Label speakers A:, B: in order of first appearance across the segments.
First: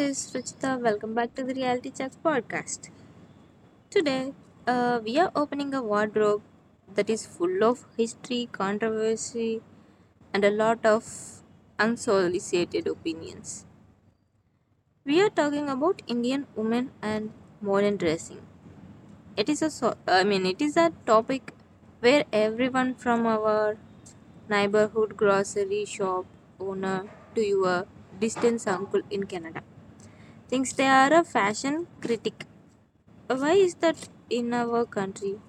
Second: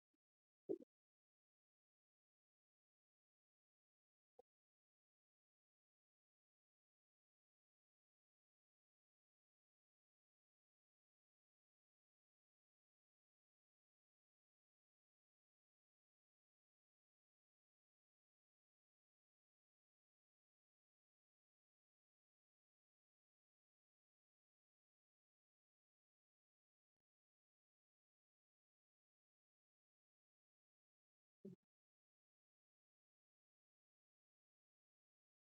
A: is Ruchita. Welcome back to the Reality Check podcast. Today, we are opening a wardrobe that is full of history, controversy, and a lot of unsolicited opinions. We are talking about Indian women and modern dressing. It is a so- I mean, it is a topic where everyone from our neighborhood grocery shop owner to your distant uncle in Canada thinks they are a fashion critic. Why is that in our country?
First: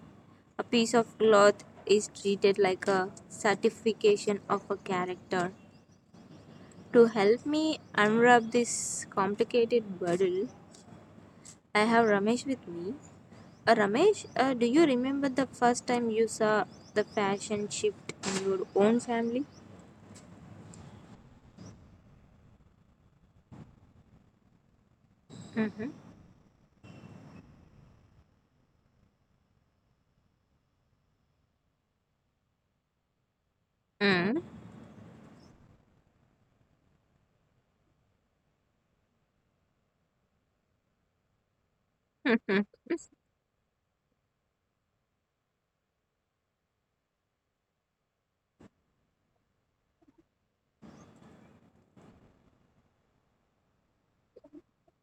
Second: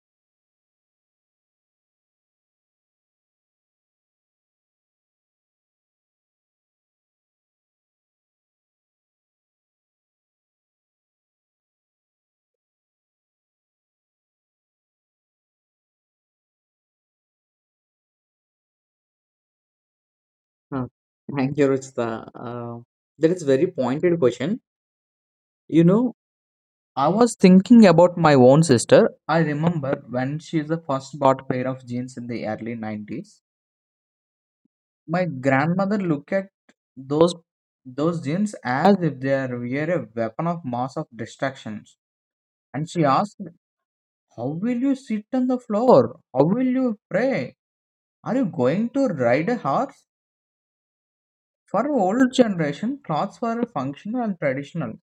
A: A piece of cloth is treated like a certification of a character. To help me unwrap this complicated bundle, I have Ramesh with me. Ramesh, do you remember the first time you saw the fashion shift in your own family?
B: Huh. Thank you, Ruchita. That is very pointed question. You
A: Mm-hmm.
B: know, I was thinking about my own sister. I remember when she the first bought pair of jeans in the early 90s.
A: Mm-hmm.
B: My grandmother looked at those those jeans as if they are were a weapon of mass of distractions. And she asked, how will you sit on the floor? How will you pray? Are you going to ride a horse? For old generation, clothes were functional and traditional.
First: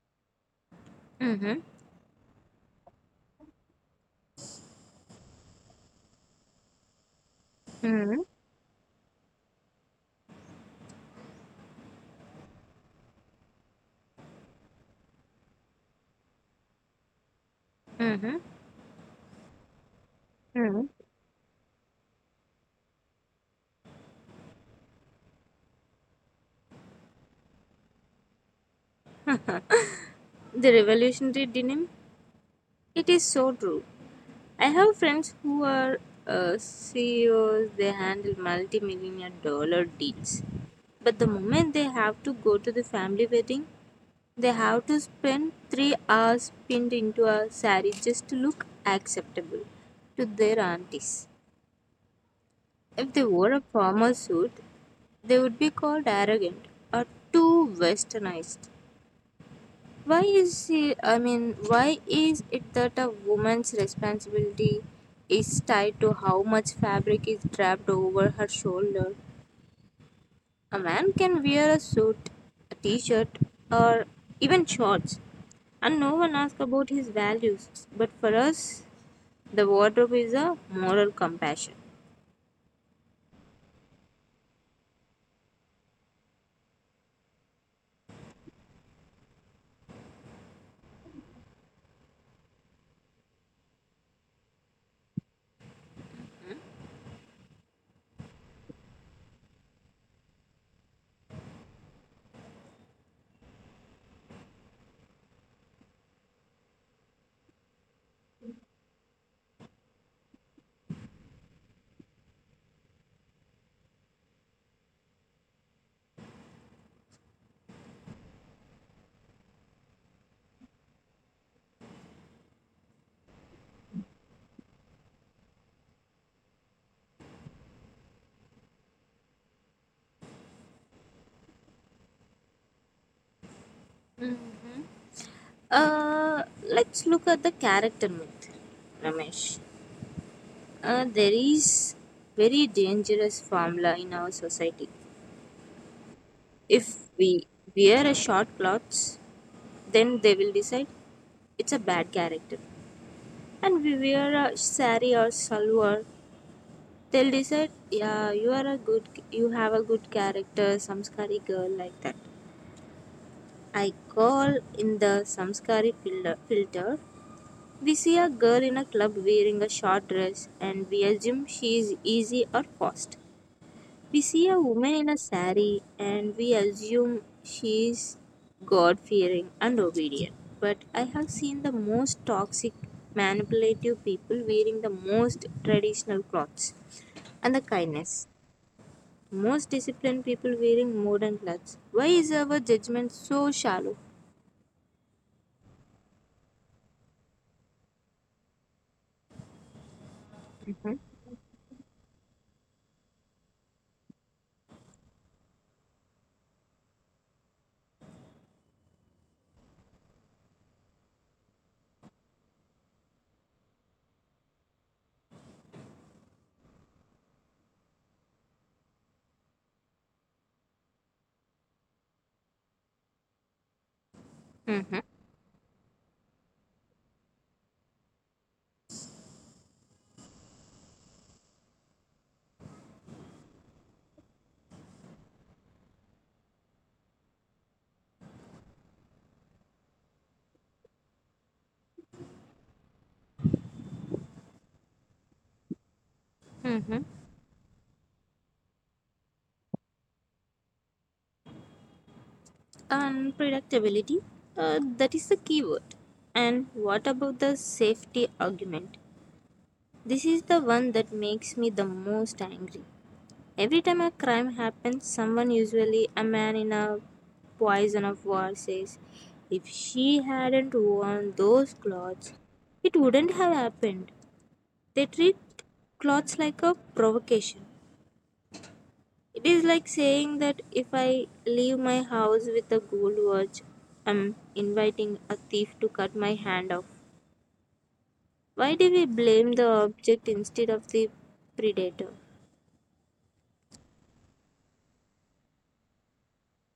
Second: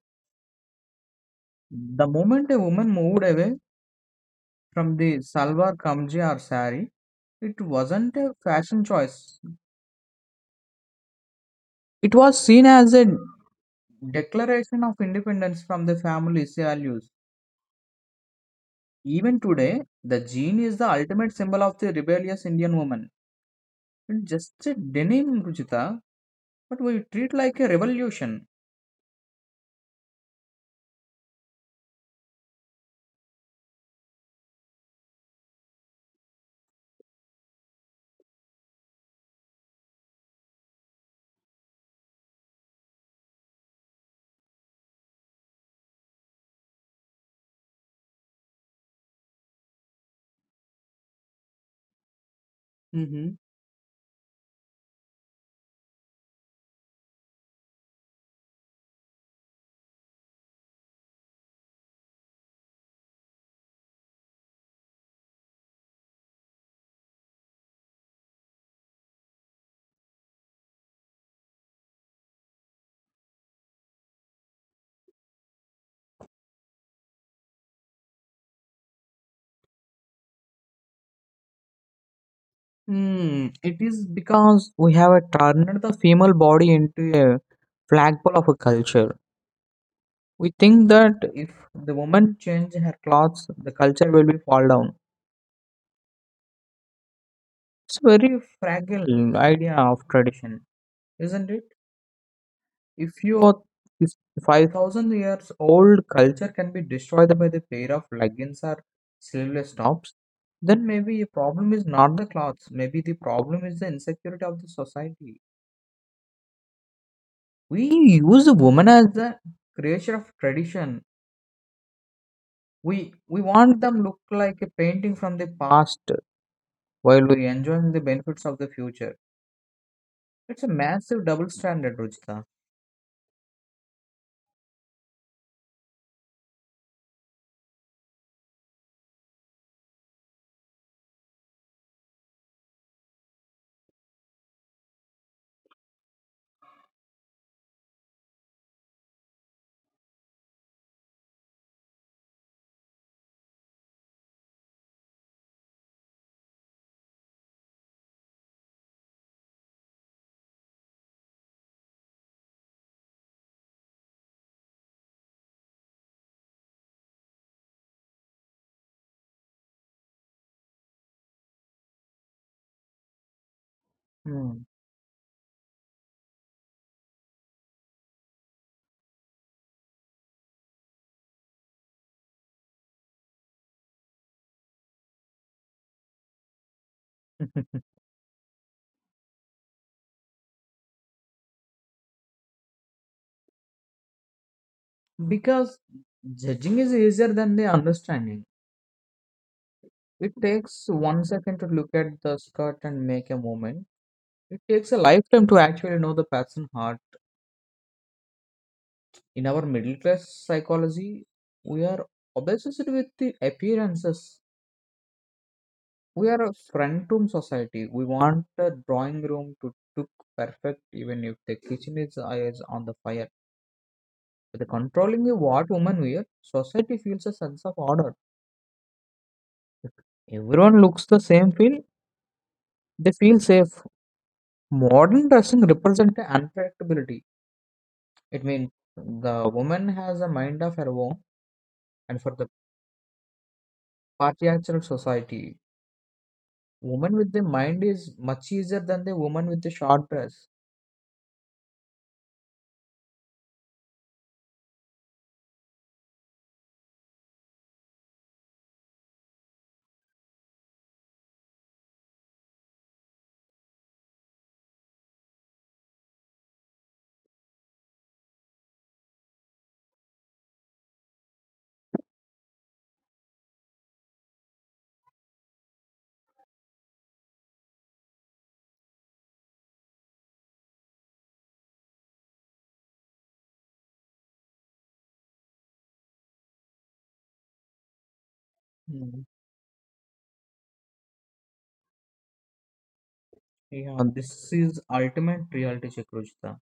A: Mm-hmm.
B: The moment a woman moved away from the salwar kamji or sari, it wasn't
A: Mm-hmm.
B: a fashion choice. It was seen as a declaration of independence from the family's values. Even today, the jean is the
A: Mm-hmm.
B: ultimate symbol of the rebellious Indian woman. It's just a denim, Ruchita, but we treat like a revolution.
A: The revolutionary denim? It is so true. I have friends who are CEOs, they handle multi million dollar deals. But the moment they have to go to the family wedding, they have to spend 3 hours pinned into a saree just to look acceptable to their aunties. If they
B: hmm
A: wore a formal suit, they would be called arrogant or too westernized. I mean, why is it that a woman's responsibility is tied to how much fabric is draped over her shoulder? A man can wear a suit, a t-shirt, or even shorts, and no one asks about his values. But for us, the wardrobe is a moral compassion.
B: Hmm, it is because we have turned the female body into a flagpole of a culture. We think that if the woman change her clothes, the culture will be fall down. It's very fragile idea of tradition, isn't it? If you are if 5,000 years old culture can be destroyed by the pair of leggings or sleeveless tops, then maybe a problem is not the clothes. Maybe the problem is the insecurity of the society. We use the woman as the creature of tradition. We want them look like a painting from the past while we enjoying the benefits of the future. It's a massive double standard, Ruchita.
A: Hmm. Uh, let's look at the character myth, Ramesh. There is very dangerous formula in our society. If we wear a short clothes, then they will decide it's a bad character. And we wear a sari or salwar, they'll decide, yeah, you are a good, you have a good character, samskari girl like that. I call in the samskari filter. We see a girl in a club wearing a short dress, and we assume she is easy or fast. We see a
B: Hmm.
A: woman in a sari and we assume she is God fearing and obedient. But I have seen the most toxic, manipulative people wearing the most traditional clothes and the kindness. Most disciplined people wearing modern clothes. Why is our judgment so shallow?
B: Because judging is easier than the understanding. It takes
A: Mhm.
B: 1 second to look at the skirt and make a moment. It takes a lifetime to actually know the person heart. In our middle class psychology, we are obsessed with the appearances. We are a front room society. We want a drawing room to look perfect even if the kitchen is on the fire. The
A: Mhm.
B: controlling of what women wear, society feels a sense of order. If everyone looks the same feel, they feel safe. Modern dressing represents unpredictability. It means the woman has a mind of her own and for the patriarchal society.
A: Mhm.
B: Woman with the mind is much easier than the woman with the short dress.
A: Unpredictability. That is the key word. And what about the safety argument? This is the one that makes me the most angry. Every time a crime happens, someone, usually a man in a poison of war, says, if she hadn't worn those clothes, it wouldn't have happened. They treat clothes like a provocation. It is like saying that if I leave my house with a gold watch, I'm inviting a thief to cut my hand off. Why do we
B: Hmm.
A: blame the object instead of the predator?
B: Yeah, this is ultimate reality check, Ruchita.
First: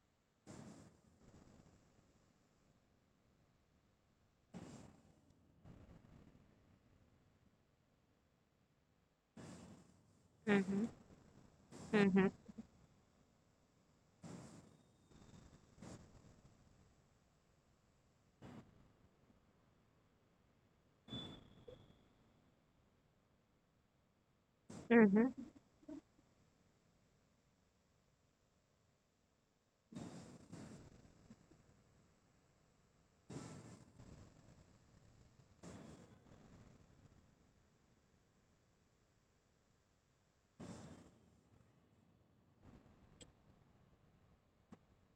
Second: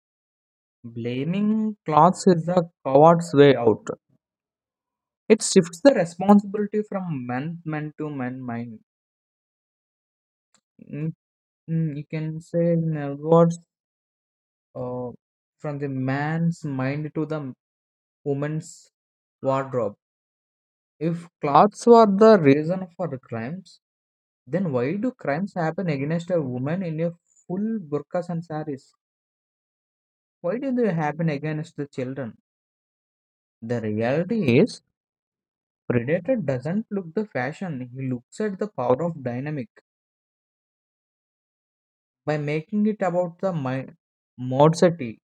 B: Blaming clothes is a coward's way out. It shifts the responsibility from men to men mind. Mm, mm, you
A: Mhm.
B: can say in words, uh, from the man's mind to the woman's wardrobe. If clothes were the reason for the crimes, then why do crimes
A: Mhm.
B: happen against a woman in a full burqas and saris? Why do they happen against the children? The reality is, predator doesn't look the fashion; he looks at the power of dynamic by making it about the modesty.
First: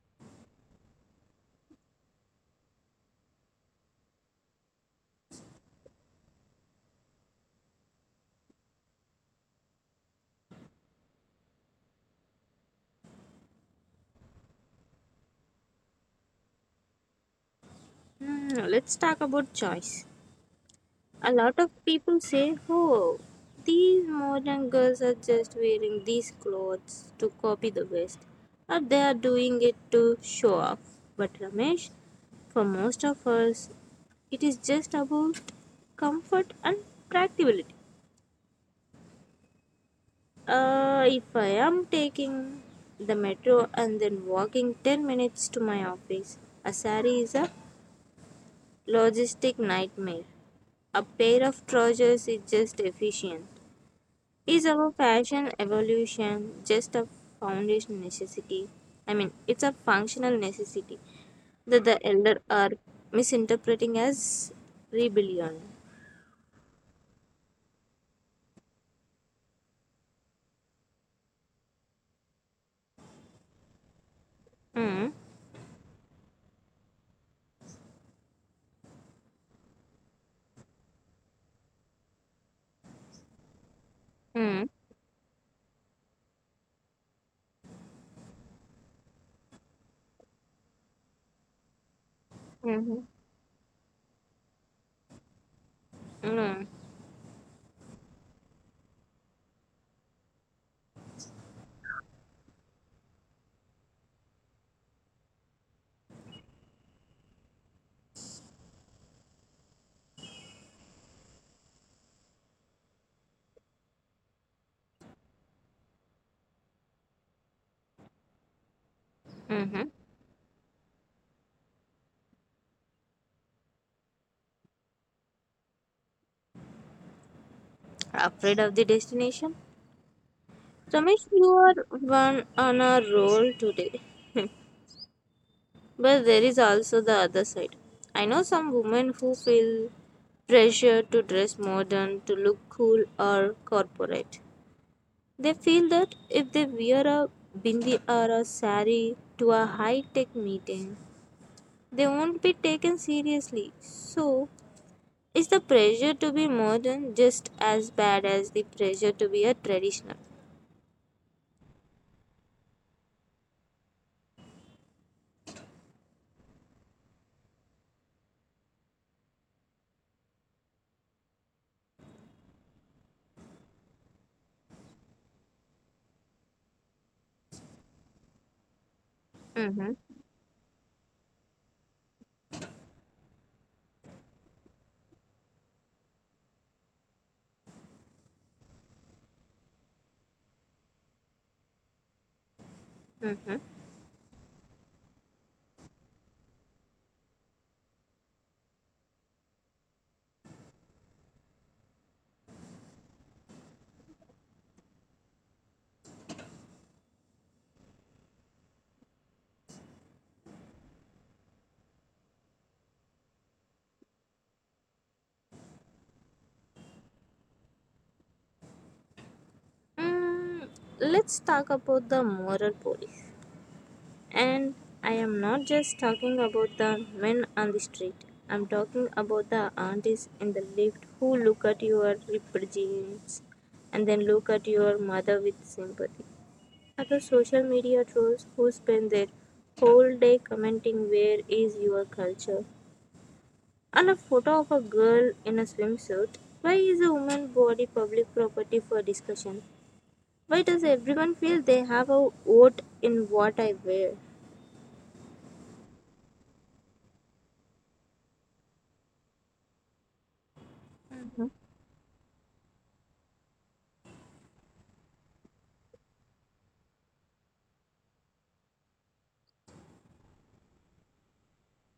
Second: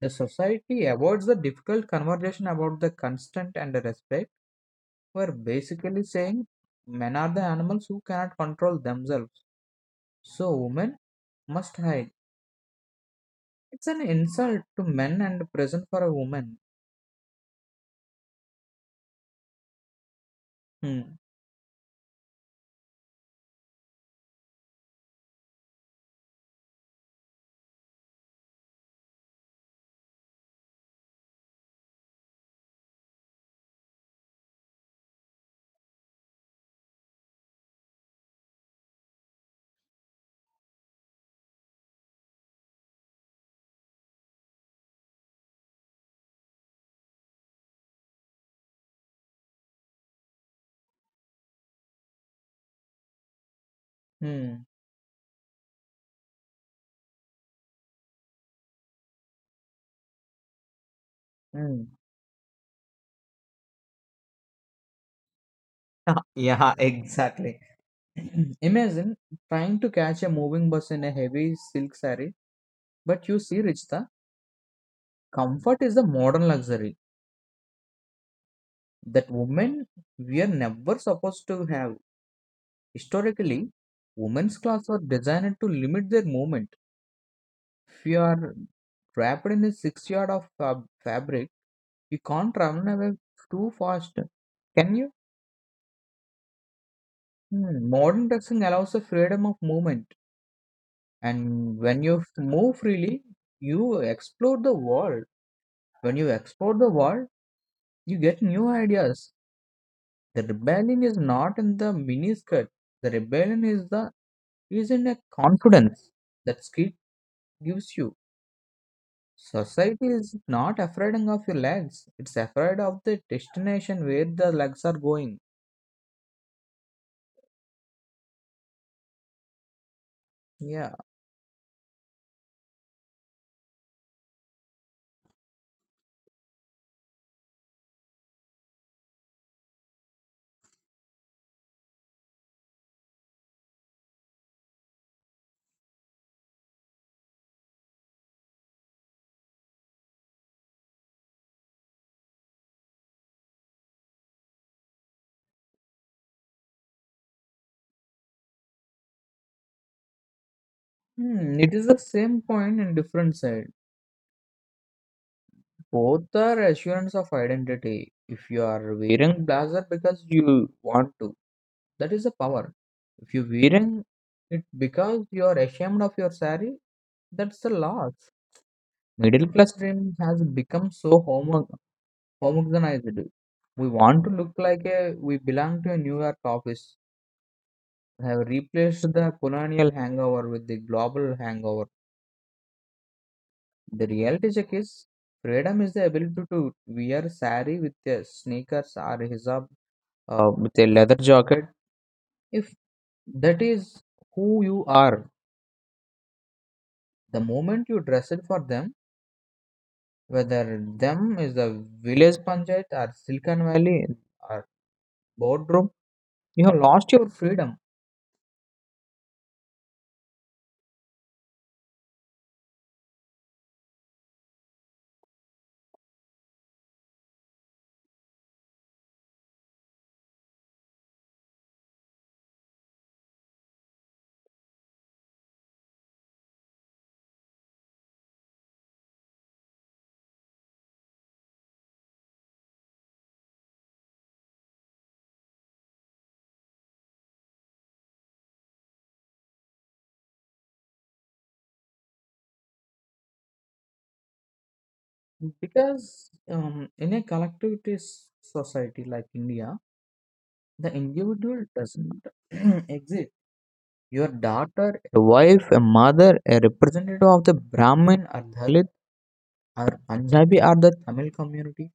B: The society avoids the difficult conversation about the consent and the respect, were basically saying men are the animals who cannot control themselves, so women must hide. It's an insult to men and present for a woman.
A: Hmm. Let's talk about choice.
B: Hmm.
A: A lot of people say, oh, these modern girls are just wearing these clothes to copy the West, or they are doing it to show off. But Ramesh, for most of us, it is just about comfort and practicability. If I am taking the metro and then walking 10 minutes to my office, a sari is a logistic nightmare. A pair of trousers is just efficient.
B: Hmm.
A: Is our fashion evolution just a foundation necessity? I mean, it's a functional necessity that
B: Hmm.
A: the elder are misinterpreting as rebellion.
B: Yeah, exactly. Imagine trying to catch a moving bus in a heavy silk saree, but you see, Richta,
A: Mm.
B: comfort is a modern luxury that women we are never supposed to have. Historically, women's
A: Mm.
B: clothes were designed to limit their movement. If you are wrapped in a 6 yard of fabric, you can't run
A: Mm-hmm.
B: away too fast. Can you?
A: Mm.
B: Hmm, modern dressing allows the freedom of movement, and when you move freely, you explore the world. When you explore the world, you get new ideas. The rebellion is not in the miniskirt. The rebellion is in a confidence that skirt gives you.
A: Mm-hmm.
B: Society is not afraid of your legs. It's afraid of the destination where the legs are going.
A: Afraid of the destination?
B: Yeah.
A: Ramesh, you are one on a roll today. But there is also the other side. I know some women who feel pressure to dress modern, to look cool or corporate. They feel that if they wear a bindi or a sari to a high tech meeting, they won't be taken seriously. So, is the pressure to be modern just as bad as the pressure to be a traditional?
B: Hmm, it is the same point in different side. Both are assurance of identity. If you are wearing blazer because you want to, that is a power. If you wearing it because you are ashamed of your sari, that's the loss. Middle class
A: Mm-hmm.
B: dream has become so homogenized. We want to look like a we belong to a New York office have replaced the colonial hangover with the global hangover.
A: Mm-hmm.
B: The reality check is freedom is the ability to wear sari with the sneakers or hijab, with a leather jacket. If that is who you are, the moment you dress it for them, whether them is the village panchayat or Silicon Valley or boardroom, you have lost your freedom
A: Mm, let's talk about the moral police. And I am not just talking about the men on the street. I'm talking about the aunties in the lift who look at your ripped jeans and then look at your mother with sympathy. Or the social media trolls who spend their whole day commenting where is your culture. And a photo of a girl in a swimsuit. Why is a woman body public property for discussion? Why does everyone feel they have a vote in what I wear?
B: because in a collectivist society like India. The individual doesn't exist. Your daughter, a wife, a mother, a representative of the Brahmin or Dalit or Punjabi or the Tamil community.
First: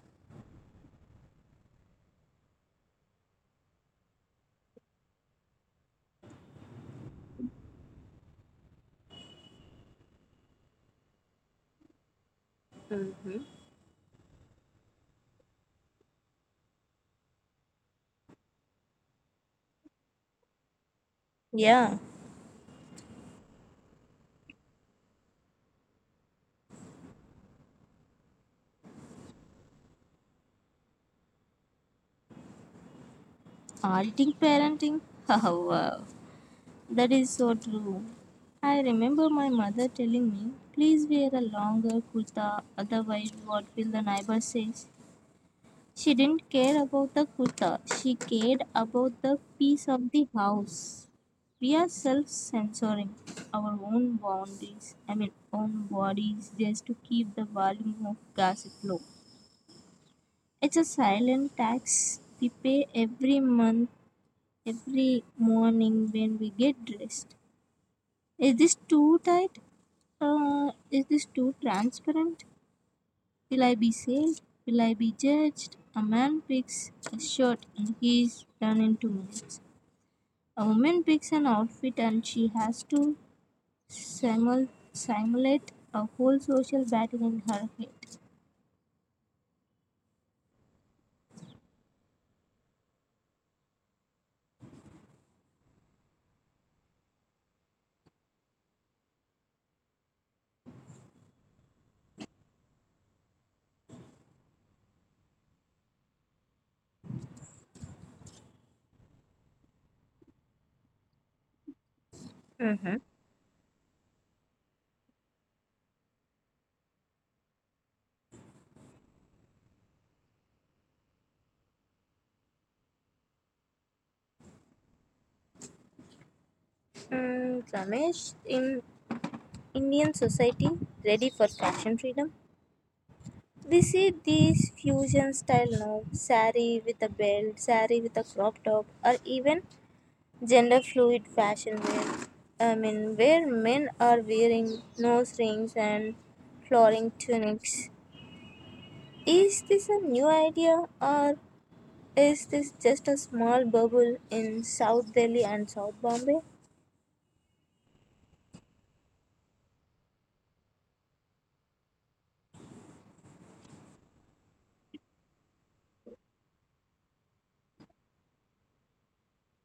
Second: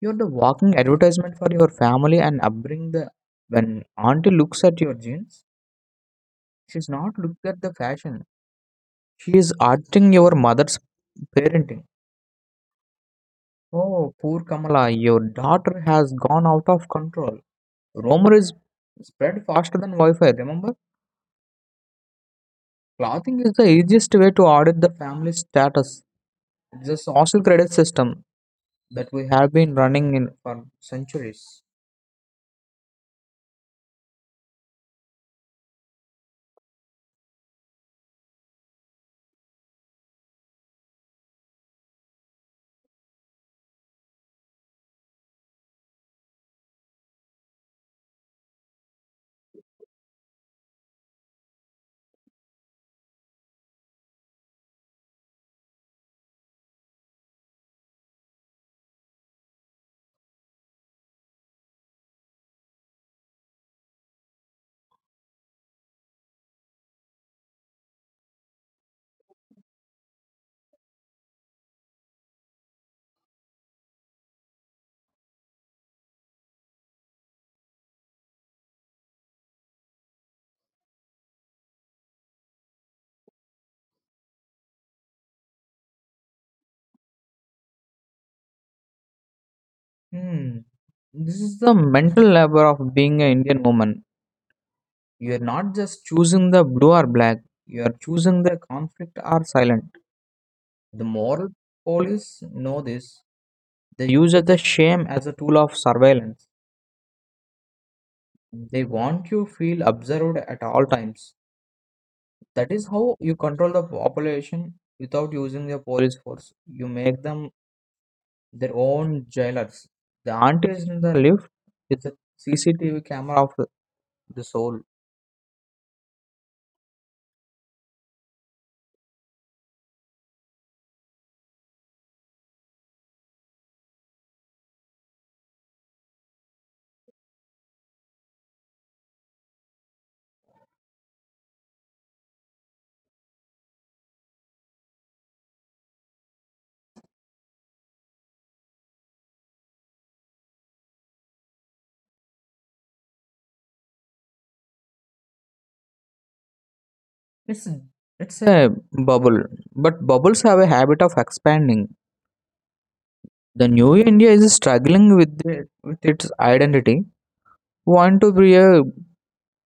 B: You're the walking advertisement for your family and upbringing. The when auntie looks at your jeans, she's not looking at the fashion. She is arting your mother's parenting.
A: Hmm.
B: Oh, poor Kamala, your daughter has gone out of control. Rumor is spread faster than Wi-Fi. Remember?
A: Yeah.
B: Clothing is the easiest way to audit the family status. It's a social credit system that we have been running in for centuries.
A: Auditing parenting? Wow, that is so true. I remember my mother telling me, please wear a longer kurta, otherwise, what will the neighbor say? She didn't care about the kurta, she cared about the peace of the house. We are self censoring our own boundaries, I mean, own bodies, just to keep the volume of gossip low. It's a silent tax we pay every month every morning when we get dressed. Is this too tight? Is this too transparent? Will I be saved? Will I be judged? A man picks a shirt and he's done in 2 minutes. A woman picks an outfit and she has to simulate a whole social battle in her head.
B: Hmm. This is the mental labor of being an Indian woman. You are not just choosing the blue or black, you are choosing the conflict or silent. The moral police know this. They use the shame as a tool of surveillance. They want you feel observed at all times. That is
A: Mm-hmm.
B: how you control the population without using the police force. You make them their own jailers. The auntie is in the lift. It's a CCTV camera of the soul.
A: Mm, Ramesh, in Indian society, ready for fashion freedom? We see these fusion style now saree with a belt, saree with a crop top, or even gender fluid fashion wear. I mean, where men are wearing nose rings and flowing tunics. Is this a new idea or is this just a small bubble in South Delhi and South Bombay?
B: It's it's a bubble, but bubbles have a habit of expanding. The new India is struggling with the, with its identity. We want to be a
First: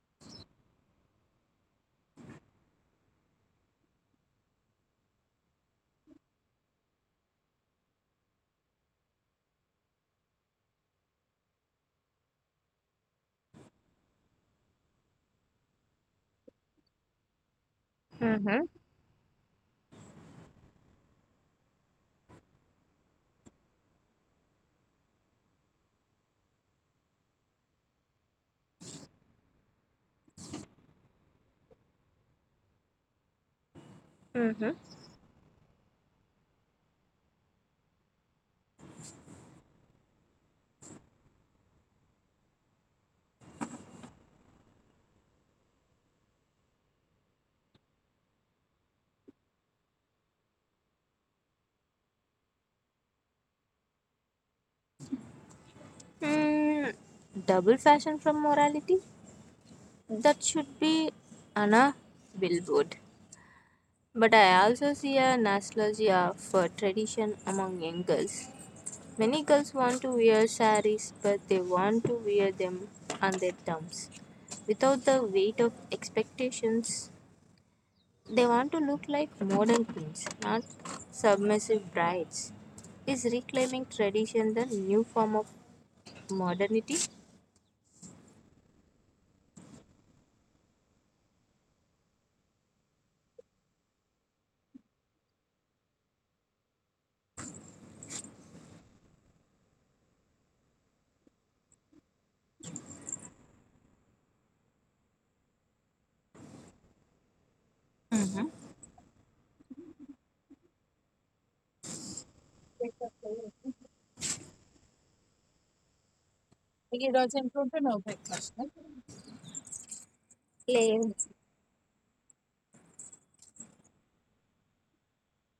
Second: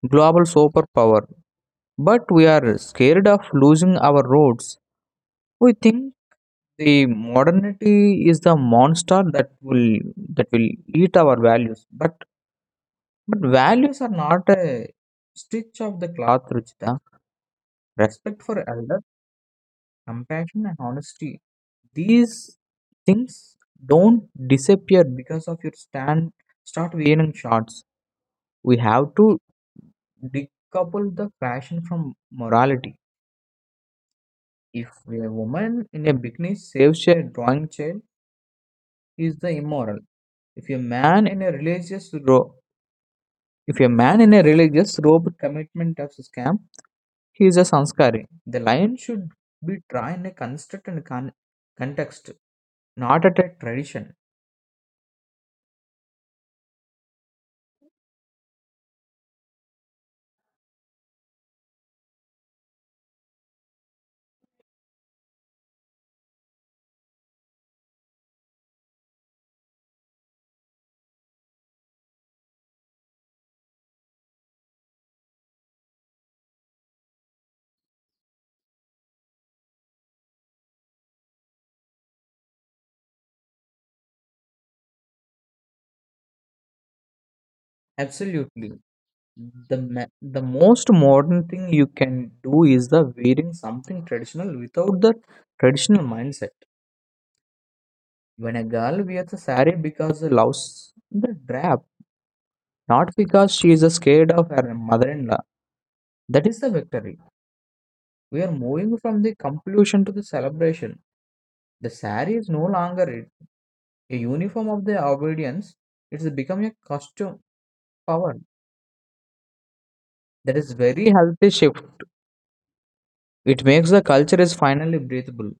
B: global superpower, but we are scared of losing our roots. We think the modernity is the monster that will eat our values. But values are not a stitch of the cloth, Ruchita. Respect for
A: Mm-hmm.
B: elder, compassion and honesty. These things don't disappear because of your stand start wearing shorts. We have to decouple the fashion from morality.
A: Mm-hmm.
B: If a woman in a bikini saves a drawing child, is the immoral. If a man in a religious ro- If a man in a religious robe commitment of scam, he is a sanskari. The lion should be try in a construct and context, not at a tradition.
A: Mm, Double fashion from morality? That should be Anna Billboard. But I also see a nostalgia for tradition among young girls. Many girls want to wear saris, but they want to wear them on their terms. Without the weight of expectations, they want to look like modern queens, not submissive brides. Is reclaiming tradition the new form of modernity?
B: Absolutely. The, ma- the most modern thing you can do is the wearing something traditional without the traditional mindset. When a girl wears a sari because she loves the drab, not because she is scared of her mother-in-law, that is the victory. We are moving from the compulsion to the celebration. The sari is no longer
A: Like
B: a uniform of the obedience, it's become a
A: it also
B: costume
A: improved the noble.
B: power. That is very healthy shift. It makes the culture is finally breathable.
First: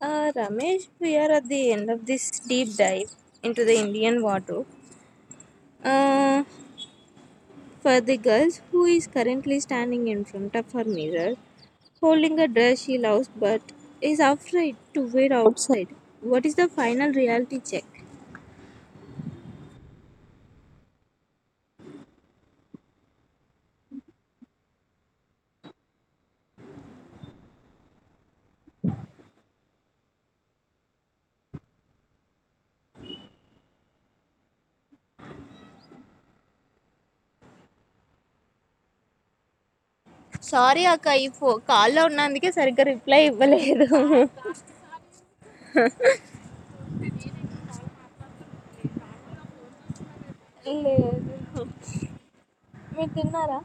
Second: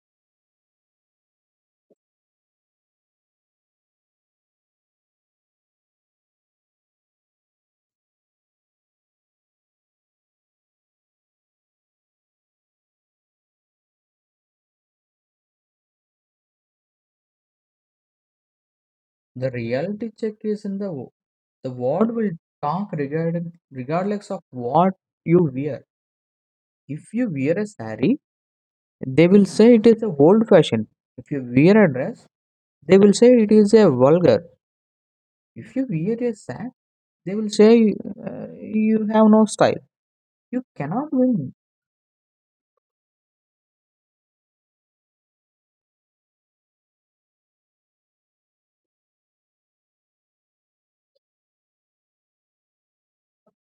A: Ramesh, we are at the end of this deep dive into the Indian wardrobe. Uh, for the girls who is currently standing in front of her mirror, holding a dress she loves but is afraid to wear outside, what is the final reality check?
B: The reality check is in the the world will talk regarding regardless of what you wear. If you wear a sari, they will say it is a old fashioned. If you wear a dress, they will say it is a vulgar. If you wear a sack, they will say uh, you have no style. You
A: sorry అక్క
B: cannot
A: ఈ ఫో
B: win.
A: కాల్లో ఉన్నందుకే సరిగ్గా reply ఇవ్వలేదు లేదు మీరు తిన్నారా